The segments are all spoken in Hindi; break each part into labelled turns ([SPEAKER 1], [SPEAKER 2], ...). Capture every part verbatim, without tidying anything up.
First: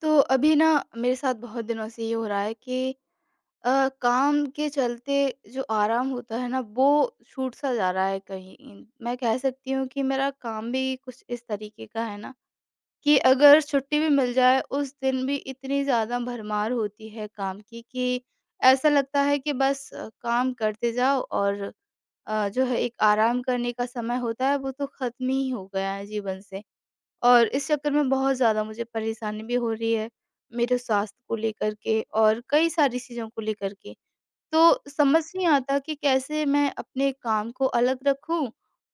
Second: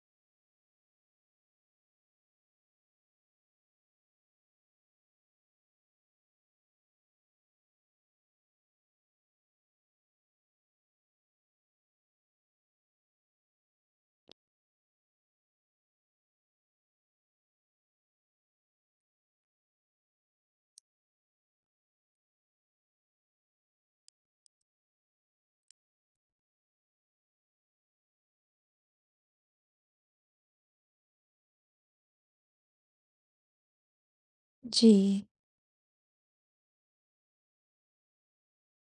[SPEAKER 1] तो अभी ना, मेरे साथ बहुत दिनों से ये हो रहा है कि अ, काम के चलते जो आराम होता है ना, वो छूट सा जा रहा है। कहीं मैं कह सकती हूँ कि मेरा काम भी कुछ इस तरीके का है ना, कि अगर छुट्टी भी मिल जाए उस दिन भी इतनी ज़्यादा भरमार होती है काम की, कि ऐसा लगता है कि बस अ, काम करते जाओ। और अ, जो है, एक आराम करने का समय होता है वो तो खत्म ही हो गया है जीवन से। और इस चक्कर में बहुत ज़्यादा मुझे परेशानी भी हो रही है, मेरे स्वास्थ्य को लेकर के और कई सारी चीज़ों को लेकर के। तो समझ
[SPEAKER 2] जी,
[SPEAKER 1] नहीं आता कि कैसे मैं अपने काम को अलग रखूँ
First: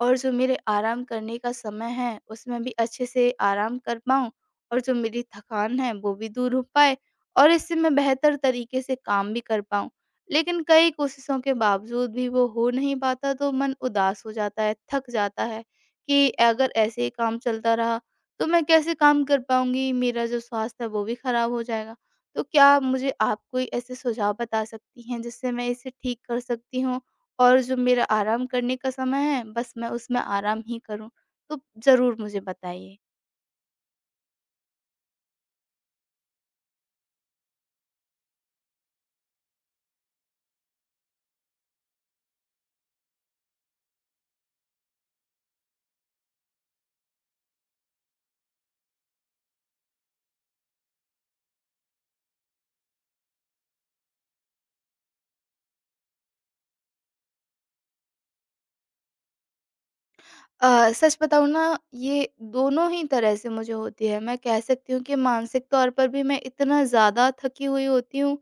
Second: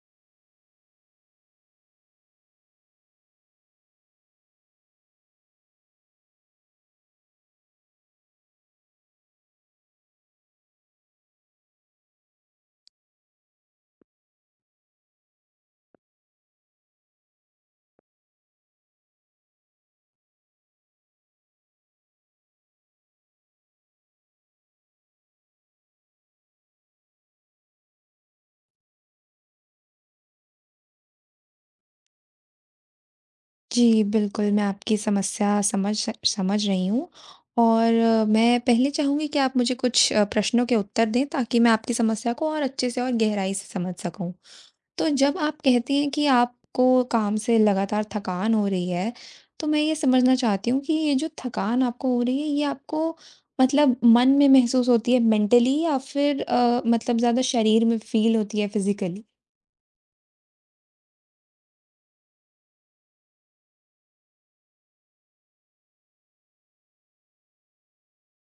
[SPEAKER 1] और जो मेरे आराम करने का समय है, उसमें भी अच्छे से आराम कर पाऊँ और जो मेरी थकान है, वो भी दूर हो पाए और इससे मैं बेहतर तरीके से काम भी कर पाऊँ। लेकिन कई कोशिशों के बावजूद भी वो हो नहीं पाता, तो मन उदास हो जाता है, थक जाता है कि अगर ऐसे ही काम चलता रहा, तो मैं कैसे काम कर पाऊँगी? मेरा जो स्वास्थ्य है, वो भी खराब हो जाएगा। तो क्या आप मुझे आप कोई ऐसे सुझाव बता सकती हैं जिससे मैं इसे ठीक कर सकती हूँ? और जो मेरा आराम करने का समय है, बस मैं उसमें आराम ही करूँ? तो ज़रूर मुझे बताइए।
[SPEAKER 2] जी, बिल्कुल, मैं आपकी समस्या समझ स समझ रही हूँ और अ, मैं पहले चाहूँगी कि आप मुझे कुछ अ, प्रश्नों के उत्तर दें, ताकि मैं आपकी समस्या को और अच्छे से और गहराई से समझ सकूँ। तो जब आप कहती हैं कि आपको काम से लगातार थकान हो रही है, तो मैं ये समझना चाहती हूँ कि ये जो थकान आपको हो रही है, ये आपको मतलब मन में महसूस होती है मेंटली, या फिर अ, मतलब ज़्यादा शरीर में फ़ील होती है फिज़िकली?
[SPEAKER 1] अ, सच बताऊँ ना, ये दोनों ही तरह से मुझे होती है। मैं कह सकती हूँ कि मानसिक तौर पर भी मैं इतना ज़्यादा थकी हुई होती हूँ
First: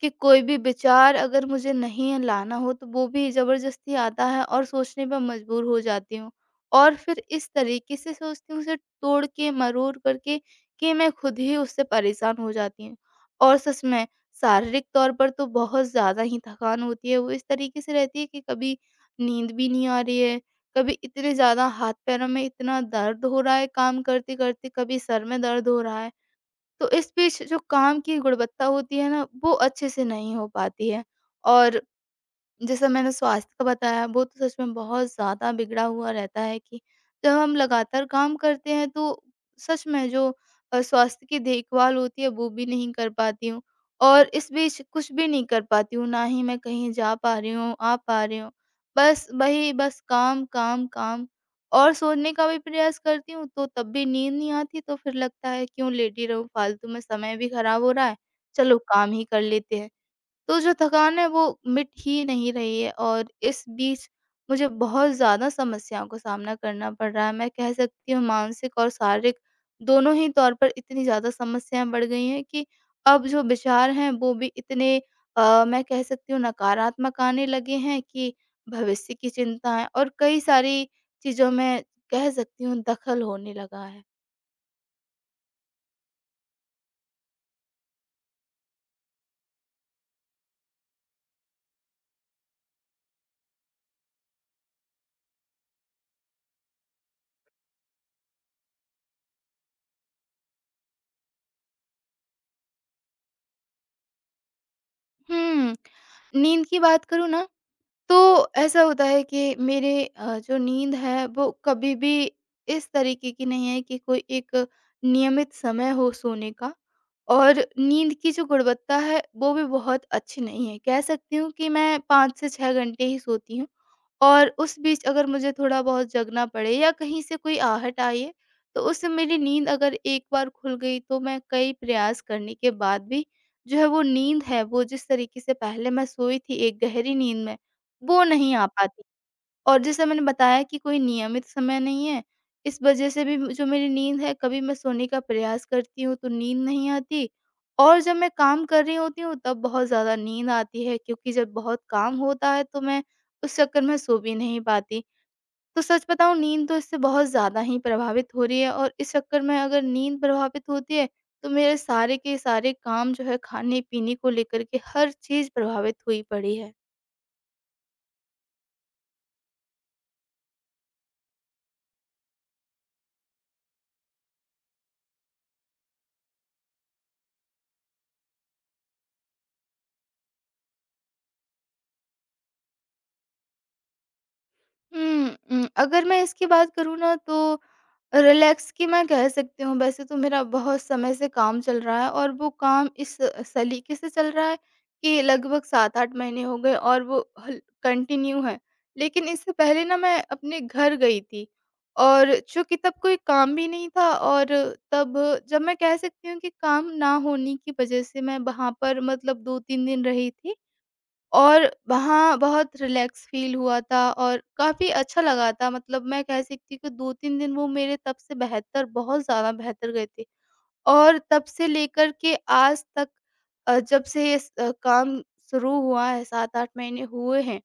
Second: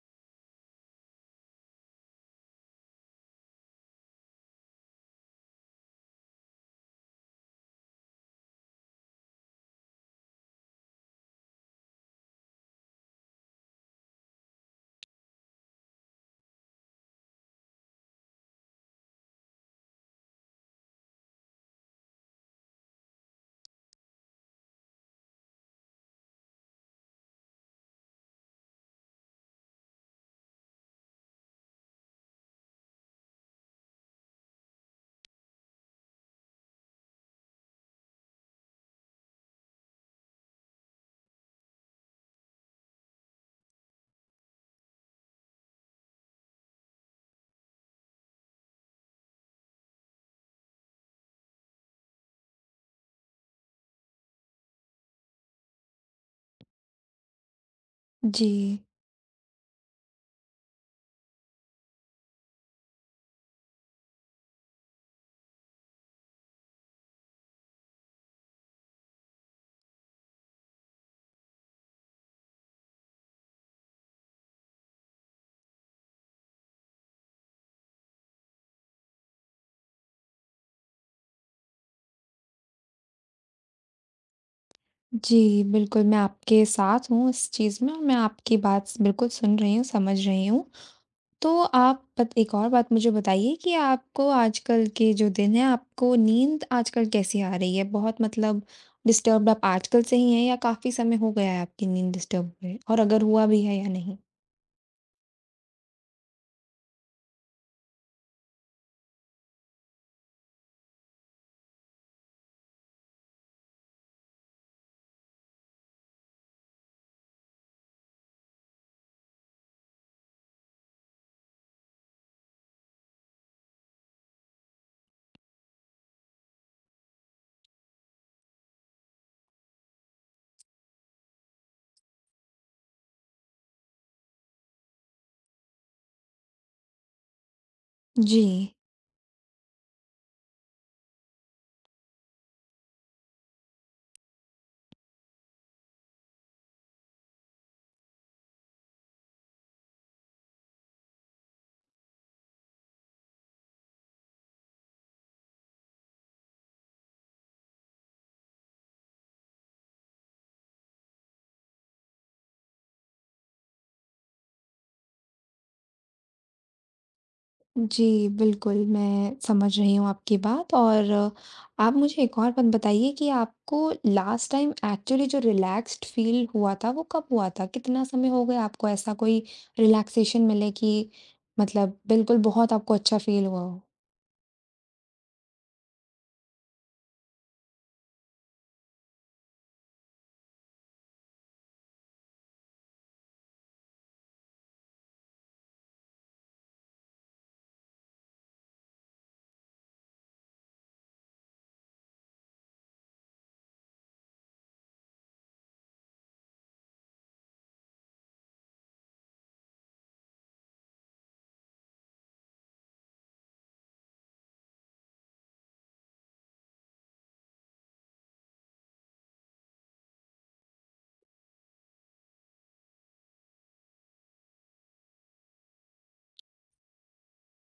[SPEAKER 1] कि कोई भी विचार अगर मुझे नहीं लाना हो तो वो भी ज़बरदस्ती आता है और सोचने पे मजबूर हो जाती हूँ। और फिर इस तरीके से सोचती हूँ उसे तोड़ के मरोड़ करके, कि मैं खुद ही उससे परेशान हो जाती हूँ। और सच में शारीरिक तौर पर तो बहुत ज़्यादा ही थकान होती है। वो इस तरीके से रहती है कि कभी नींद भी नहीं आ रही है, कभी इतने ज़्यादा हाथ पैरों में इतना दर्द हो रहा है काम करते-करते, कभी सर में दर्द हो रहा है। तो इस बीच जो काम की गुणवत्ता होती है ना, वो अच्छे से नहीं हो पाती है। और जैसा मैंने स्वास्थ्य का बताया, वो तो सच में बहुत ज़्यादा बिगड़ा हुआ रहता है कि जब हम लगातार काम करते हैं, तो सच में जो अ, स्वास्थ्य की देखभाल होती है वो भी नहीं कर पाती हूँ। और इस बीच कुछ भी नहीं कर पाती हूँ, ना ही मैं कहीं जा पा रही हूँ, आ पा रही हूँ। बस वही, बस काम काम काम। और सोने का भी प्रयास करती हूँ, तो तब भी नींद नहीं आती, तो फिर लगता है क्यों लेटी रहूं, फालतू में समय भी खराब हो रहा है,
[SPEAKER 2] जी।
[SPEAKER 1] चलो काम ही कर लेते हैं। तो जो थकान है वो मिट ही नहीं रही है, और इस बीच मुझे बहुत ज़्यादा समस्याओं का सामना करना पड़ रहा है। मैं कह सकती हूँ, मानसिक और शारीरिक दोनों ही तौर पर इतनी ज़्यादा समस्याएँ बढ़ गई हैं कि अब जो विचार हैं वो भी इतने, अ, मैं कह सकती हूँ, नकारात्मक आने लगे हैं कि भविष्य की चिंता है और कई सारी चीज़ों में, कह सकती हूँ, दखल होने लगा है।
[SPEAKER 2] जी, बिल्कुल, मैं आपके साथ हूँ इस चीज़ में, और मैं आपकी बात स बिल्कुल सुन रही हूँ, समझ रही हूँ। तो आप बत एक और बात मुझे बताइए कि आपको आजकल के जो दिन हैं, आपको नींद आजकल कैसी आ रही है? बहुत मतलब, डिस्टर्ब्ड आप आजकल से ही हैं या काफ़ी समय हो गया है आपकी नींद डिस्टर्ब हुए? और अगर हुआ भी है या नहीं?
[SPEAKER 1] हुँ, नींद की बात करूँ ना, तो ऐसा होता है कि मेरे, अ, जो नींद है वो कभी भी इस तरीके की नहीं है कि कोई एक नियमित समय हो सोने का। और नींद की जो गुणवत्ता है वो भी बहुत अच्छी नहीं है। कह सकती हूँ कि मैं पाँच से छह घंटे ही सोती हूँ। और उस बीच अगर मुझे थोड़ा-बहुत जगना पड़े या कहीं से कोई आहट आई है, तो उससे मेरी नींद अगर एक बार खुल गई, तो मैं कई प्रयास करने के बाद भी, जो है वो नींद है, वो जिस तरीके से पहले मैं सोई थी एक गहरी नींद में, वो
[SPEAKER 2] जी।
[SPEAKER 1] नहीं आ पाती। और जैसा मैंने बताया कि कोई नियमित समय नहीं है, इस वजह से भी जो मेरी नींद है, कभी मैं सोने का प्रयास करती हूँ तो नींद नहीं आती, और जब मैं काम कर रही होती हूँ तब बहुत ज़्यादा नींद आती है, क्योंकि जब बहुत काम होता है तो मैं उस चक्कर में सो भी नहीं पाती। तो सच बताऊँ, नींद तो इससे बहुत ज़्यादा ही प्रभावित हो रही है, और इस चक्कर में अगर नींद प्रभावित होती है तो मेरे सारे के सारे काम जो है, खाने-पीने को लेकर के हर चीज़ प्रभावित हुई पड़ी है।
[SPEAKER 2] जी, बिल्कुल, मैं समझ रही हूँ आपकी बात। और अ, आप मुझे एक और बात बताइए कि आपको लास्ट टाइम एक्चुअली जो रिलैक्स्ड फ़ील हुआ था, वो कब हुआ था? कितना समय हो गया आपको ऐसा कोई रिलैक्सेशन मिले, कि मतलब बिल्कुल बहुत आपको अच्छा फ़ील हुआ हो?
[SPEAKER 1] हुँ, उम, अगर मैं इसकी बात करूँ ना, तो रिलैक्स की, मैं कह सकती हूँ, वैसे तो मेरा बहुत समय से काम चल रहा है, और वो काम इस सलीके से चल रहा है कि लगभग सात आठ महीने हो गए और वो हल कंटिन्यू है। लेकिन इससे पहले ना, मैं अपने घर गई थी, और चूँकि तब कोई काम भी नहीं था, और तब, जब मैं कह सकती हूँ कि काम ना होने की वज़ह से मैं वहाँ पर मतलब दो तीन दिन रही थी। और वहाँ बहुत रिलैक्स फ़ील हुआ था और काफ़ी अच्छा लगा था, मतलब मैं कह सकती हूँ कि दो तीन दिन वो मेरे तब से बेहतर, बहुत ज़्यादा बेहतर गए थे। और तब से लेकर के आज तक, अ, जब से ये स अ, काम शुरू हुआ है, सात आठ महीने हुए हैं।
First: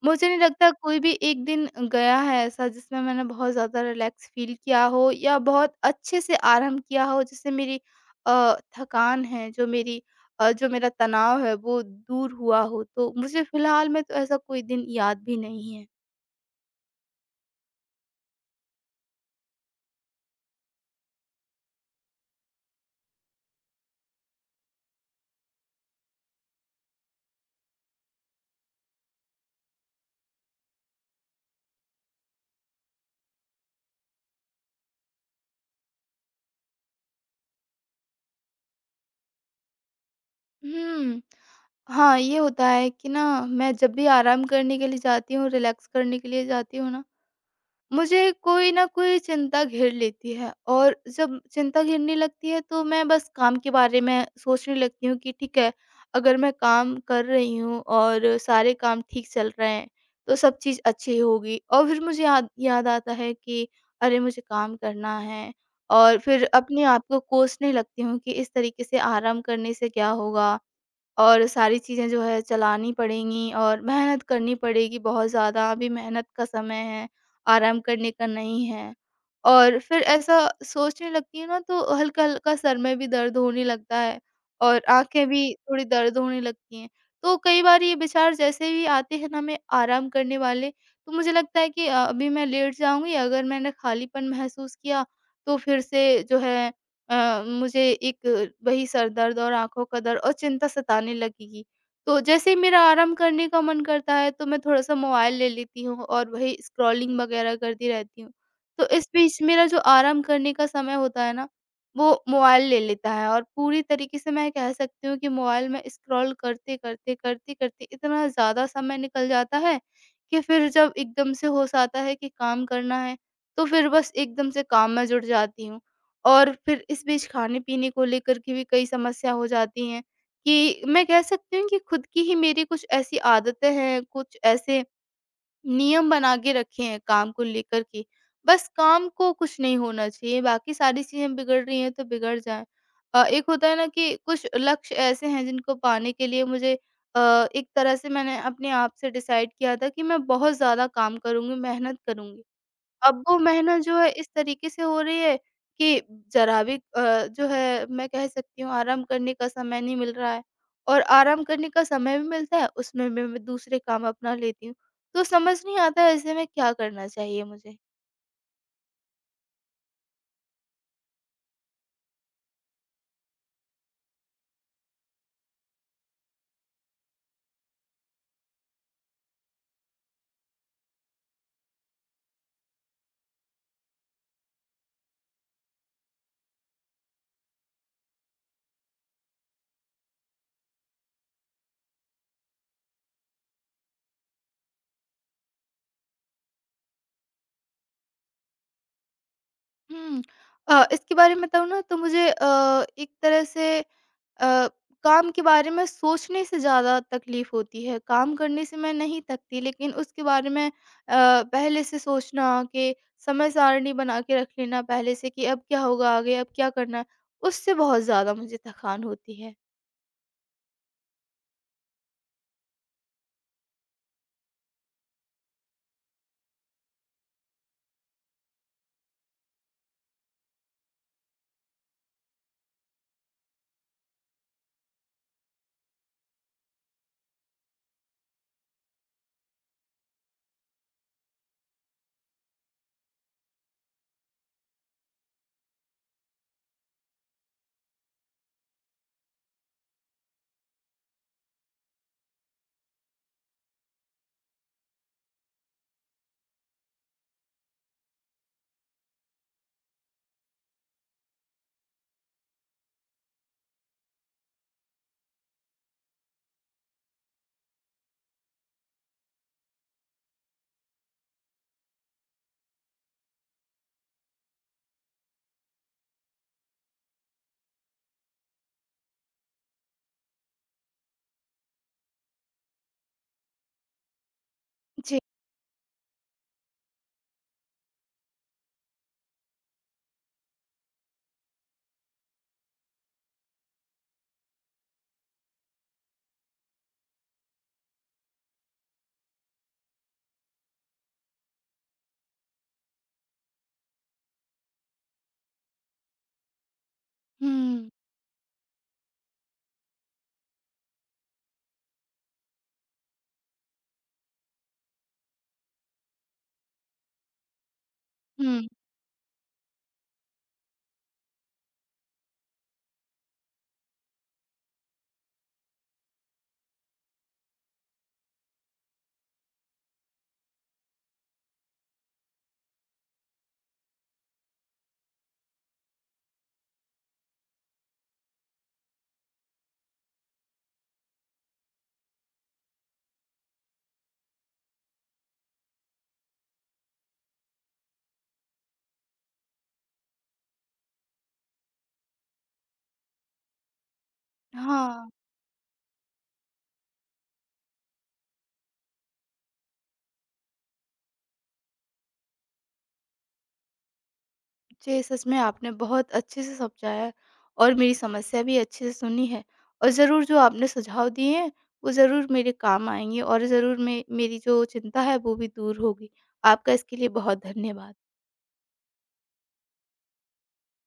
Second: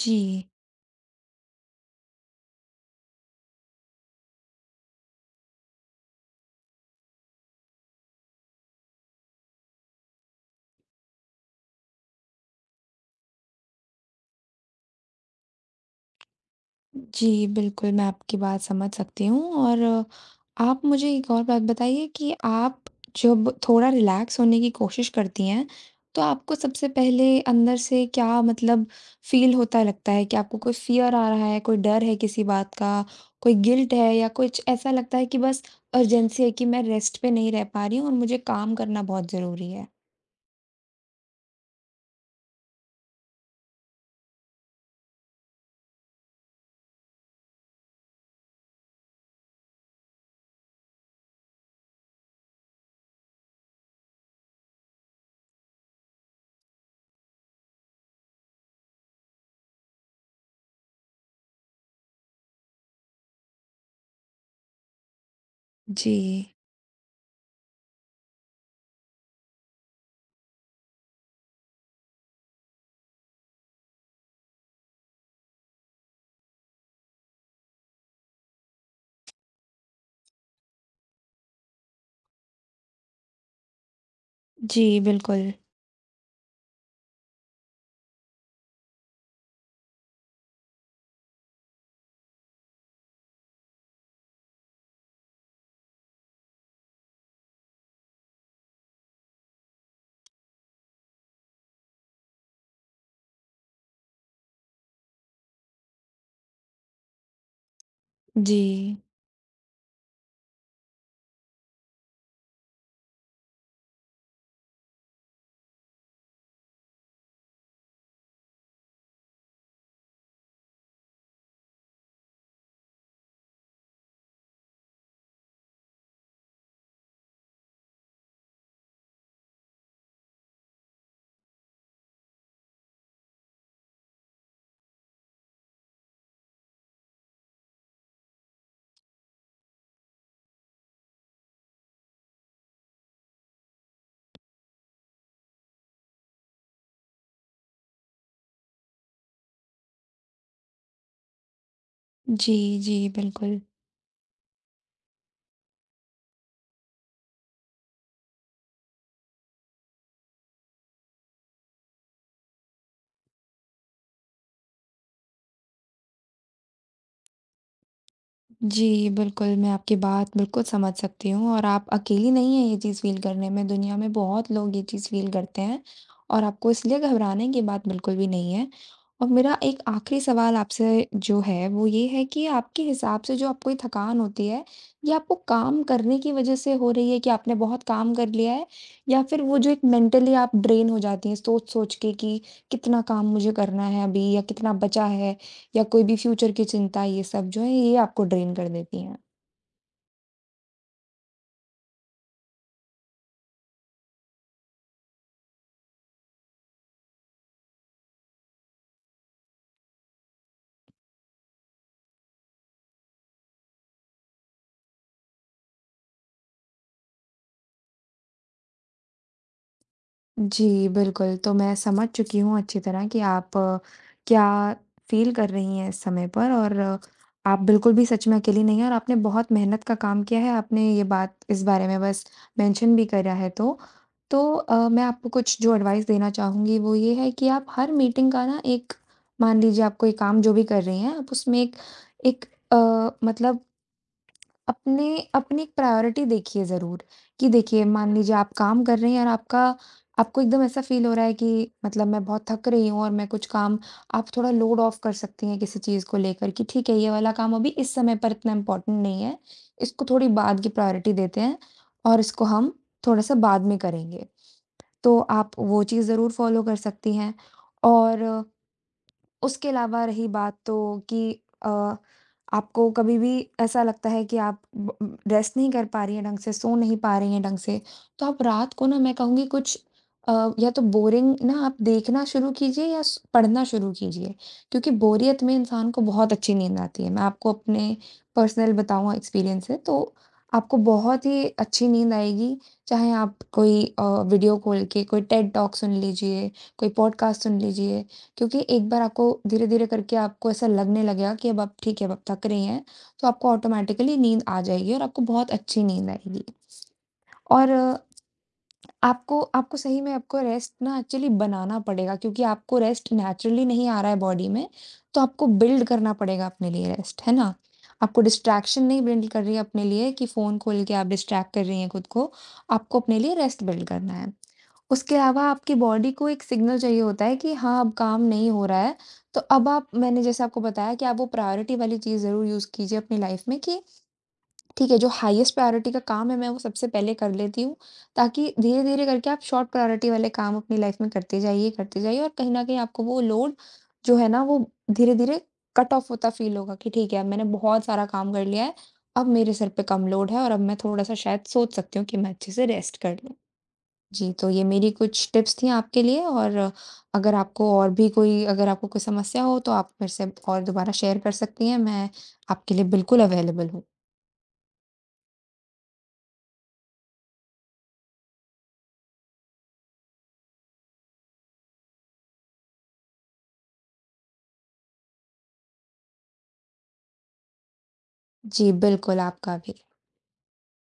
[SPEAKER 2] जी।
[SPEAKER 1] मुझे नहीं लगता कोई भी एक दिन गया है ऐसा जिसमें मैंने बहुत ज़्यादा रिलैक्स फ़ील किया हो या बहुत अच्छे से आराम किया हो, जिससे मेरी अ, थकान है जो मेरी अ, जो मेरा तनाव है, वो दूर हुआ हो। तो मुझे फ़िलहाल में तो ऐसा कोई दिन याद भी नहीं है।
[SPEAKER 2] जी, बिल्कुल, मैं आपकी बात समझ सकती हूँ। और आप मुझे एक और बात बताइए कि आप जब थोड़ा रिलैक्स होने की कोशिश करती हैं, तो आपको सबसे पहले अंदर से क्या, मतलब, फ़ील होता है? लगता है कि आपको कोई फ़ियर आ रहा है, कोई डर है किसी बात का, कोई गिल्ट है, या कुछ ऐसा लगता है कि बस अर्जेंसी है कि मैं रेस्ट पे नहीं रह पा रही हूँ और मुझे काम करना बहुत ज़रूरी है?
[SPEAKER 1] हुँ। हाँ, ये होता है कि ना, मैं जब भी आराम करने के लिए जाती हूँ, रिलैक्स करने के लिए जाती हूँ ना, मुझे कोई ना कोई चिंता घेर लेती है, और जब चिंता घेरने लगती है तो मैं बस काम के बारे में सोचने लगती हूँ कि ठीक है, अगर मैं काम कर रही हूँ और सारे काम ठीक चल रहे हैं तो सब चीज़ अच्छी होगी। और फिर मुझे याद याद आता है कि अरे मुझे काम करना है।
[SPEAKER 2] जी।
[SPEAKER 1] और फिर अपने आप को कोसने लगती हूँ कि इस तरीके से आराम करने से क्या होगा, और सारी चीज़ें जो है चलानी पड़ेंगी और मेहनत करनी पड़ेगी बहुत ज़्यादा। अभी मेहनत का समय है, आराम करने का नहीं है। और फिर ऐसा सोचने लगती हूँ ना, तो हल्का-हल्का सर में भी दर्द होने लगता है और
[SPEAKER 2] जी,
[SPEAKER 1] आँखें
[SPEAKER 2] बिल्कुल।
[SPEAKER 1] भी थोड़ी दर्द होने लगती हैं। तो कई बार ये विचार जैसे भी आते हैं ना, मैं आराम करने वाले, तो मुझे लगता है कि अ, अभी मैं लेट जाऊँगी, अगर मैंने खालीपन महसूस किया, तो फिर से जो है, अ, मुझे एक वही सर दर्द और आँखों का दर्द और चिंता सताने लगेगी। तो जैसे ही मेरा आराम करने का मन करता है, तो मैं थोड़ा-सा मोबाइल ले लेती हूँ और वही स्क्रॉलिंग वग़ैरह करती रहती हूँ।
[SPEAKER 2] जी।
[SPEAKER 1] तो इस बीच मेरा जो आराम करने का समय होता है ना, वो मोबाइल ले लेता है, और पूरी तरीके से मैं कह सकती हूँ कि मोबाइल में स्क्रॉल करते-करते, करते-करते इतना ज़्यादा समय निकल जाता है कि फिर जब एकदम से होश आता है कि काम करना है, तो फिर बस एकदम से काम में जुट जाती हूँ। और फिर इस बीच खाने-पीने को लेकर के भी कई समस्या हो जाती हैं कि मैं कह सकती हूँ कि खुद की ही मेरी कुछ ऐसी आदतें हैं, कुछ ऐसे नियम बना के रखे हैं काम को लेकर के। बस काम को कुछ नहीं होना चाहिए, बाकी सारी चीज़ें बिगड़ रही हैं तो बिगड़ जाएँ। अ, एक होता है ना कि कुछ लक्ष्य ऐसे हैं जिनको पाने के लिए मुझे, अ, एक तरह से मैंने अपने आप से डिसाइड किया था कि मैं बहुत ज़्यादा काम करूँगी, मेहनत करूँगी।
[SPEAKER 2] जी, जी,
[SPEAKER 1] अब वो
[SPEAKER 2] बिल्कुल।
[SPEAKER 1] मेहनत जो है इस तरीके से हो रही है कि ज़रा भी अ, जो है, मैं कह सकती हूँ, आराम करने का समय नहीं मिल रहा है, और आराम करने का समय भी मिलता है उसमें भी मैं दूसरे काम अपना लेती हूँ। तो समझ नहीं आता है ऐसे में क्या करना चाहिए मुझे?
[SPEAKER 2] जी, बिल्कुल, मैं आपकी बात बिल्कुल समझ सकती हूँ, और आप अकेली नहीं हैं ये चीज़ फ़ील करने में। दुनिया में बहुत लोग ये चीज़ फ़ील करते हैं, और आपको इसलिए घबराने की बात बिल्कुल भी नहीं है। और मेरा एक आखिरी सवाल आपसे जो है, वो ये है कि आपके हिसाब से जो आपको ये थकान होती है, ये आपको काम करने की वज़ह से हो रही है कि आपने बहुत काम कर लिया है? या फिर वो जो एक मेंटली आप ड्रेन हो जाती हैं सोच-सोच के, कि कितना काम मुझे करना है अभी या कितना बचा है? या कोई भी फ्यूचर की चिंता, ये सब जो है ये आपको ड्रेन कर देती हैं।
[SPEAKER 1] हुँ। अ, इसके बारे में बताऊँ ना, तो मुझे अ, एक तरह से, अ, काम के बारे में सोचने से ज़्यादा तकलीफ़ होती है, काम करने से मैं नहीं थकती, लेकिन उसके बारे में अ, पहले से सोचना कि समय सारणी बना के रख लेना पहले से कि अब क्या होगा आगे, अब क्या करना है, उससे बहुत ज़्यादा मुझे थकान होती है।
[SPEAKER 2] जी, बिल्कुल, तो मैं समझ चुकी हूँ अच्छी तरह कि आप अ, क्या फ़ील कर रही हैं इस समय पर। और अ, आप बिल्कुल भी सच में अकेली नहीं हैं, और आपने बहुत मेहनत का काम किया है, आपने ये बात इस बारे में बस मेंशन भी करा है तो। तो अ, मैं आपको कुछ जो एडवाइस देना चाहूँगी वो ये है कि आप हर मीटिंग का ना एक, मान लीजिए आप कोई काम जो भी कर रही हैं, आप उसमें एक एक अ, मतलब अपने अपनी एक प्रायोरिटी देखिए ज़रूर, कि देखिए मान लीजिए आप काम कर रहे हैं और आपका आपको एकदम ऐसा फ़ील हो रहा है कि मतलब मैं बहुत थक रही हूँ, और मैं कुछ काम, आप थोड़ा लोड ऑफ कर सकती हैं किसी चीज़ को लेकर, कि ठीक है ये वाला काम अभी इस समय पर इतना इम्पोर्टेंट नहीं है, इसको थोड़ी बाद की प्रायोरिटी देते हैं और इसको हम थोड़ा सा बाद में करेंगे। तो आप वो चीज़ ज़रूर फॉलो कर सकती हैं। और उसके अलावा रही बात तो कि अ, आपको कभी भी ऐसा लगता है कि आप ब उम, रेस्ट नहीं कर पा रही हैं ढंग से, सो नहीं पा रही हैं ढंग से, तो आप रात को ना, मैं कहूँगी, कुछ अ, या तो बोरिंग ना आप देखना शुरू कीजिए या स पढ़ना शुरू कीजिए, क्योंकि
[SPEAKER 1] जी।
[SPEAKER 2] बोरियत में इंसान को बहुत अच्छी नींद आती है। मैं आपको अपने पर्सनल बताऊँ एक्सपीरियंस है, तो आपको बहुत ही अच्छी नींद आएगी, चाहे आप कोई अ, वीडियो खोल के कोई टेड टॉक सुन लीजिए, कोई पॉडकास्ट सुन लीजिए। क्योंकि एक बार आपको धीरे-धीरे करके आपको ऐसा लगने लगेगा कि अब आप ठीक है, अब आप थक रही हैं, तो आपको ऑटोमेटिकली नींद आ जाएगी और आपको बहुत अच्छी नींद आएगी। और
[SPEAKER 1] हुँ,
[SPEAKER 2] अ, आपको आपको सही में आपको रेस्ट ना एक्चुअली बनाना पड़ेगा, क्योंकि आपको रेस्ट नेचुरली नहीं आ रहा है बॉडी में, तो आपको बिल्ड करना पड़ेगा अपने लिए रेस्ट, है ना? आपको
[SPEAKER 1] हुँ।
[SPEAKER 2] डिस्ट्रैक्शन नहीं, बिल्ड कर रही है अपने लिए कि फ़ोन खोल के आप डिस्ट्रैक्ट कर रही हैं खुद को, आपको अपने लिए रेस्ट बिल्ड करना है। उसके अलावा आपकी बॉडी को एक सिग्नल चाहिए होता है कि हाँ, अब काम नहीं हो रहा है। तो अब आप, मैंने जैसे आपको बताया कि आप वो प्रायोरिटी वाली चीज़ ज़रूर यूज़ कीजिए अपनी लाइफ़ में, कि ठीक है, जो हाईएस्ट प्रायोरिटी का काम है, मैं वो सबसे पहले कर लेती हूँ, ताकि धीरे-धीरे करके आप शॉर्ट प्रायोरिटी वाले काम अपनी लाइफ़ में करते जाइए, करते जाइए, और कहीं न कहीं आपको वो लोड जो है ना, वो धीरे-धीरे कट ऑफ होता फ़ील होगा, कि ठीक है, अब मैंने बहुत सारा काम कर लिया है, अब मेरे सर पे कम लोड है और अब मैं थोड़ा-सा शायद सोच सकती हूँ कि मैं अच्छे से रेस्ट कर लूँ। जी, तो ये मेरी
[SPEAKER 1] हाँ।
[SPEAKER 2] कुछ टिप्स थी आपके लिए। और अगर आपको और भी कोई अगर आपको कोई समस्या हो तो आप मेरे से और दोबारा शेयर कर सकती हैं, मैं आपके लिए बिल्कुल अवेलेबल हूँ।
[SPEAKER 1] जी, सच में आपने बहुत अच्छे से समझाया है, और मेरी समस्या भी अच्छे से सुनी है, और ज़रूर जो आपने सुझाव दिए हैं, वो ज़रूर मेरे काम आएँगे, और ज़रूर मैं, मेरी जो चिंता है, वो भी दूर होगी। आपका इसके लिए बहुत धन्यवाद।
[SPEAKER 2] जी, बिल्कुल आपका भी।